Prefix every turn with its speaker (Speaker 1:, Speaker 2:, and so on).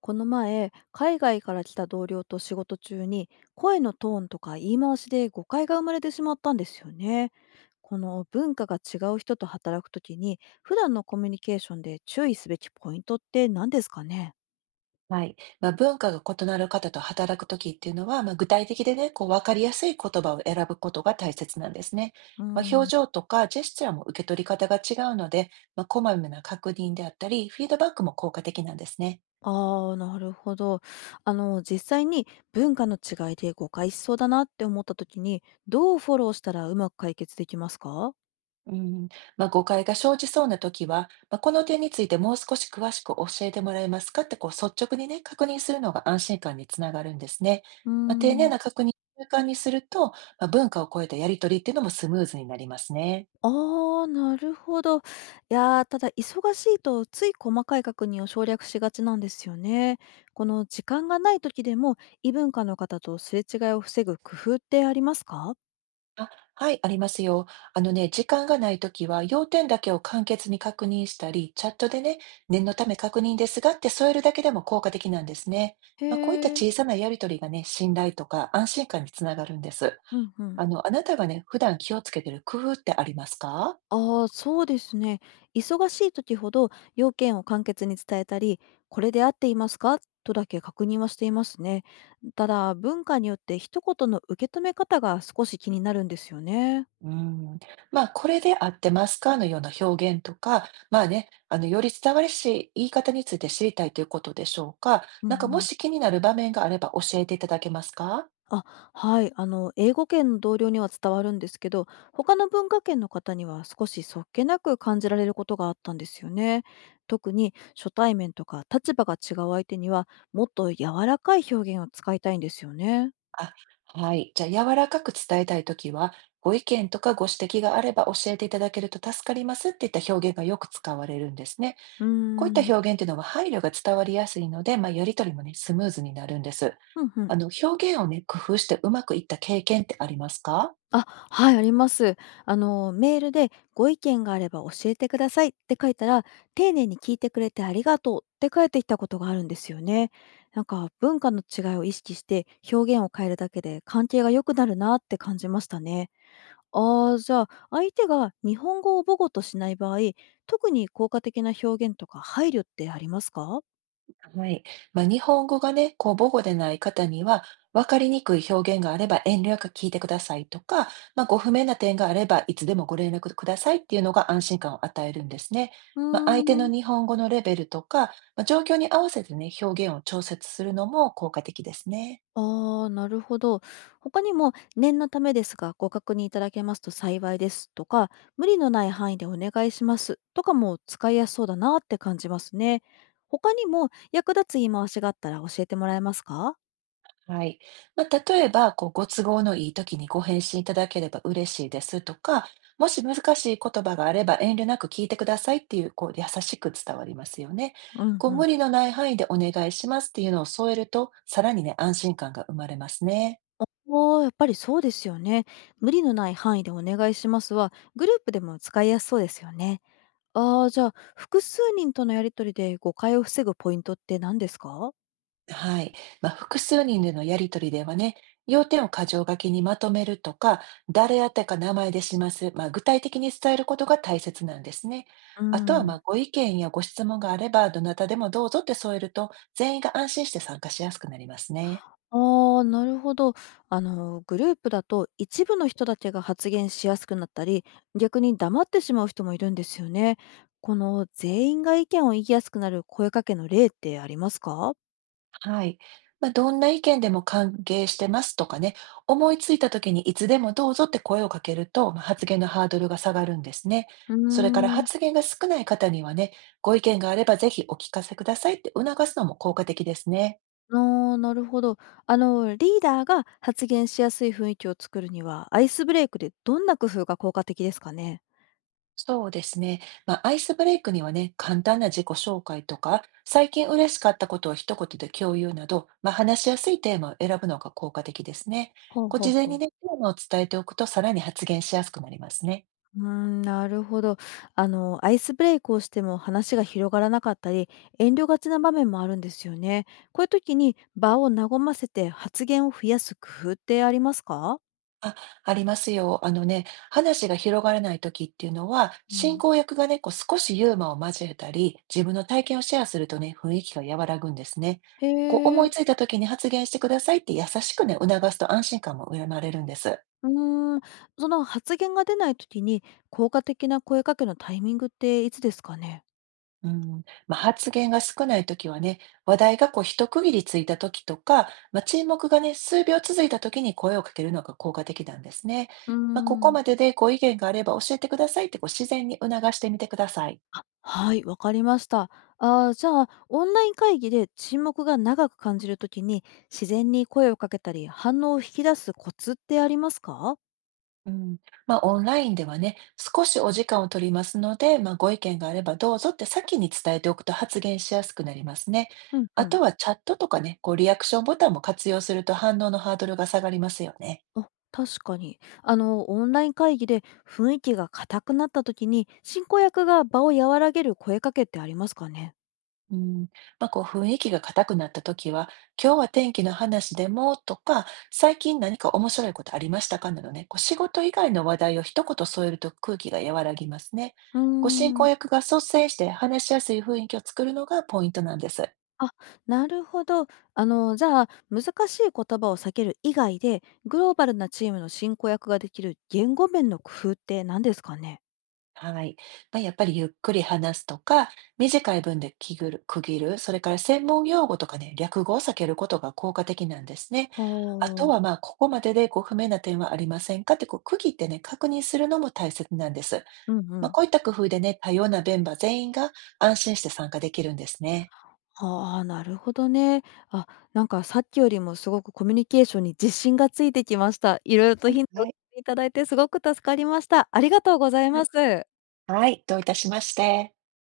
Speaker 1: この前、海外から来た同僚と仕事中に、声のトーンとか言い回しで誤解が生まれてしまったんですよね。この文化が違う人と働くときに、普段のコミュニケーションで注意すべきポイントって何ですかね？
Speaker 2: はい。文化が異なる方と働くときっていうのは、具体的でね、わかりやすい言葉を選ぶことが大切なんですね。
Speaker 1: う
Speaker 2: 表
Speaker 1: ん。
Speaker 2: 情とかジェスチャーも受け取り方が違うので、こまめな確認であったり、フィードバックも効果的なんですね。
Speaker 1: ああ、なるほど。実際に文化の違いで誤解しそうだなって思ったときに、どうフォローしたらうまく解決できますか？
Speaker 2: うん。誤解が生じそうなときは、この点についてもう少し詳しく教えてもらえますかって、率直にね、確認するのが安心感につながるんですね。
Speaker 1: うー
Speaker 2: 丁寧
Speaker 1: ん。
Speaker 2: な確認を習慣にすると、文化を超えたやりとりっていうのもスムーズになりますね。
Speaker 1: ああ、なるほど。いやー、ただ忙しいとつい細かい確認を省略しがちなんですよね。この時間がない時でも異文化の方とすれ違いを防ぐ工夫ってありますか？
Speaker 2: あ、はい、ありますよ。時間がないときは、要点だけを簡潔に確認したり、チャットでね、念のため確認ですがって添えるだけでも効果的なんですね。
Speaker 1: へ
Speaker 2: こういった
Speaker 1: え、
Speaker 2: 小さなやりとりがね、信頼とか安心感につながるんです。
Speaker 1: うんうん。
Speaker 2: あなたがね、普段気をつけてる工夫ってありますか？
Speaker 1: ああ、そうですね。忙しい時ほど要件を簡潔に伝えたり、これで合っていますかとだけ確認はしていますね。ただ、文化によって一言の受け止め方が少し気になるんですよね。
Speaker 2: うん、これで合ってますかのような表現とか、より伝わりし言い方について知りたいということでしょうか。
Speaker 1: うん
Speaker 2: なんか
Speaker 1: う
Speaker 2: も
Speaker 1: ん。
Speaker 2: し気になる場面があれば教えていただけますか？
Speaker 1: あ、はい。英語圏の同僚には伝わるんですけど、他の文化圏の方には少しそっけなく感じられることがあったんですよね。特に初対面とか立場が違う相手には、もっと柔らかい表現を使いたいんですよね。
Speaker 2: あ、はい。じゃあ、柔らかく伝えたいときは、ご意見とかご指摘があれば教えていただけると助かりますっていった表現がよく使われるんですね。
Speaker 1: うー
Speaker 2: こういった
Speaker 1: ん。
Speaker 2: 表現っていうのは配慮が伝わりやすいので、やりとりもね、スムーズになるんです。
Speaker 1: うんうん。
Speaker 2: 表現をね、工夫してうまくいった経験ってありますか？
Speaker 1: あ、はい、あります。メールでご意見があれば教えてくださいって書いたら、丁寧に聞いてくれてありがとうって返ってきたことがあるんですよね。なんか文化の違いを意識して表現を変えるだけで関係が良くなるなって感じましたね。ああ、じゃあ相手が日本語を母語としない場合、特に効果的な表現とか配慮ってありますか？
Speaker 2: はい。日本語がね、母語でない方には、分かりにくい表現があれば遠慮なく聞いてくださいとか、ご不明な点があればいつでもご連絡くださいっていうのが安心感を与えるんですね。
Speaker 1: うー
Speaker 2: 相手の
Speaker 1: ん。
Speaker 2: 日本語のレベルとか、状況に合わせてね、表現を調節するのも効果的ですね。
Speaker 1: ああ、なるほど。他にも、念のためですが、ご確認いただけますと幸いですとか、無理のない範囲でお願いしますとかも使いやすそうだなって感じますね。他にも役立つ言い回しがあったら教えてもらえますか？
Speaker 2: はい。例えば、ご都合のいい時にご返信いただければ嬉しいですとか、もし難しい言葉があれば遠慮なく聞いてくださいっていう、優しく伝わりますよね。
Speaker 1: うんう
Speaker 2: 無
Speaker 1: ん。
Speaker 2: 理のない範囲でお願いしますっていうのを添えると、さらにね、安心感が生まれますね。
Speaker 1: おーやっぱりそうですよね。無理のない範囲でお願いしますは、グループでも使いやすそうですよね。ああ、じゃあ、複数人とのやりとりで誤解を防ぐポイントって何ですか？
Speaker 2: はい。複数人でのやりとりではね、要点を箇条書きにまとめるとか、誰宛てか名前でします。具体的に伝えることが大切なんですね。
Speaker 1: う
Speaker 2: あとは、
Speaker 1: ん。
Speaker 2: ご意見やご質問があれば、どなたでもどうぞって添えると、全員が安心して参加しやすくなりますね。
Speaker 1: ああ、なるほど。グループだと一部の人だけが発言しやすくなったり、逆に黙ってしまう人もいるんですよね。この全員が意見を言いやすくなる声かけの例ってありますか？
Speaker 2: はい。どんな意見でも歓迎してますとかね、思いついた時にいつでもどうぞって声をかけると、発言のハードルが下がるんですね。
Speaker 1: うー
Speaker 2: それから
Speaker 1: ん。
Speaker 2: 発言が少ない方にはね、ご意見があればぜひお聞かせくださいって促すのも効果的ですね。
Speaker 1: ああ、なるほど。リーダーが発言しやすい雰囲気を作るには、アイスブレイクでどんな工夫が効果的ですかね？
Speaker 2: そうですね。アイスブレイクにはね、簡単な自己紹介とか、最近嬉しかったことを一言で共有など、話しやすいテーマを選ぶのが効果的ですね。
Speaker 1: ほうほう
Speaker 2: 事前
Speaker 1: ほ
Speaker 2: に
Speaker 1: う。
Speaker 2: ね、テーマを伝えておくと、さらに発言しやすくなりますね。
Speaker 1: うーん、なるほど。アイスブレイクをしても話が広がらなかったり、遠慮がちな場面もあるんですよね。こういう時に場を和ませて発言を増やす工夫ってありますか？
Speaker 2: あ、ありますよ。話が広がらない時っていうのは、
Speaker 1: う
Speaker 2: 進
Speaker 1: ん、
Speaker 2: 行役がね、少しユーモアを交えたり、自分の体験をシェアするとね、雰囲気が和らぐんですね。
Speaker 1: へ
Speaker 2: 思い
Speaker 1: え。
Speaker 2: ついた時に発言してくださいって優しくね、促すと安心感も生まれるんです。
Speaker 1: うーん、その発言が出ない時に効果的な声かけのタイミングっていつですかね？
Speaker 2: うん、発言が少ない時はね、話題が一区切りついた時とか、沈黙がね、数秒続いた時に声をかけるのが効果的なんですね。
Speaker 1: うー
Speaker 2: ここ
Speaker 1: ん。
Speaker 2: まででご意見があれば教えてくださいって自然に促してみてください。
Speaker 1: あ、はい、わかりました。ああ、じゃあ、オンライン会議で沈黙が長く感じるときに、自然に声をかけたり、反応を引き出すコツってありますか？
Speaker 2: うん、オンラインではね、少しお時間を取りますので、ご意見があればどうぞって先に伝えておくと発言しやすくなりますね。
Speaker 1: うんう
Speaker 2: あ
Speaker 1: ん。
Speaker 2: とはチャットとかね、リアクションボタンも活用すると反応のハードルが下がりますよね。
Speaker 1: あ、確かに。オンライン会議で雰囲気が硬くなったときに、進行役が場を和らげる声かけってありますかね？
Speaker 2: うん、雰囲気が硬くなった時は、今日は天気の話でもとか、最近何か面白いことありましたかなどね、仕事以外の話題を一言添えると空気が和らぎますね。
Speaker 1: うー
Speaker 2: ご進行
Speaker 1: ん。
Speaker 2: 役が率先して話しやすい雰囲気を作るのがポイントなんです。
Speaker 1: あ、なるほど。じゃあ、難しい言葉を避ける以外で、グローバルなチームの進行役ができる言語面の工夫って何ですかね？
Speaker 2: はい。やっぱりゆっくり話すとか、短い文で区切る、区切る、それから専門用語とかね、略語を避けることが効果的なんですね。
Speaker 1: は
Speaker 2: あと
Speaker 1: あ。
Speaker 2: はここまででご不明な点はありませんかって区切ってね、確認するのも大切なんです。
Speaker 1: うんうん。
Speaker 2: こういった工夫でね、多様なメンバー全員が安心して参加できるんですね。
Speaker 1: はあ、なるほどね。あ、なんかさっきよりもすごくコミュニケーションに自信がついてきました。いろいろと
Speaker 2: は
Speaker 1: ヒントを
Speaker 2: い。
Speaker 1: いただいてすごく助かりました。ありがとうございます。
Speaker 2: はい、どういたしまして。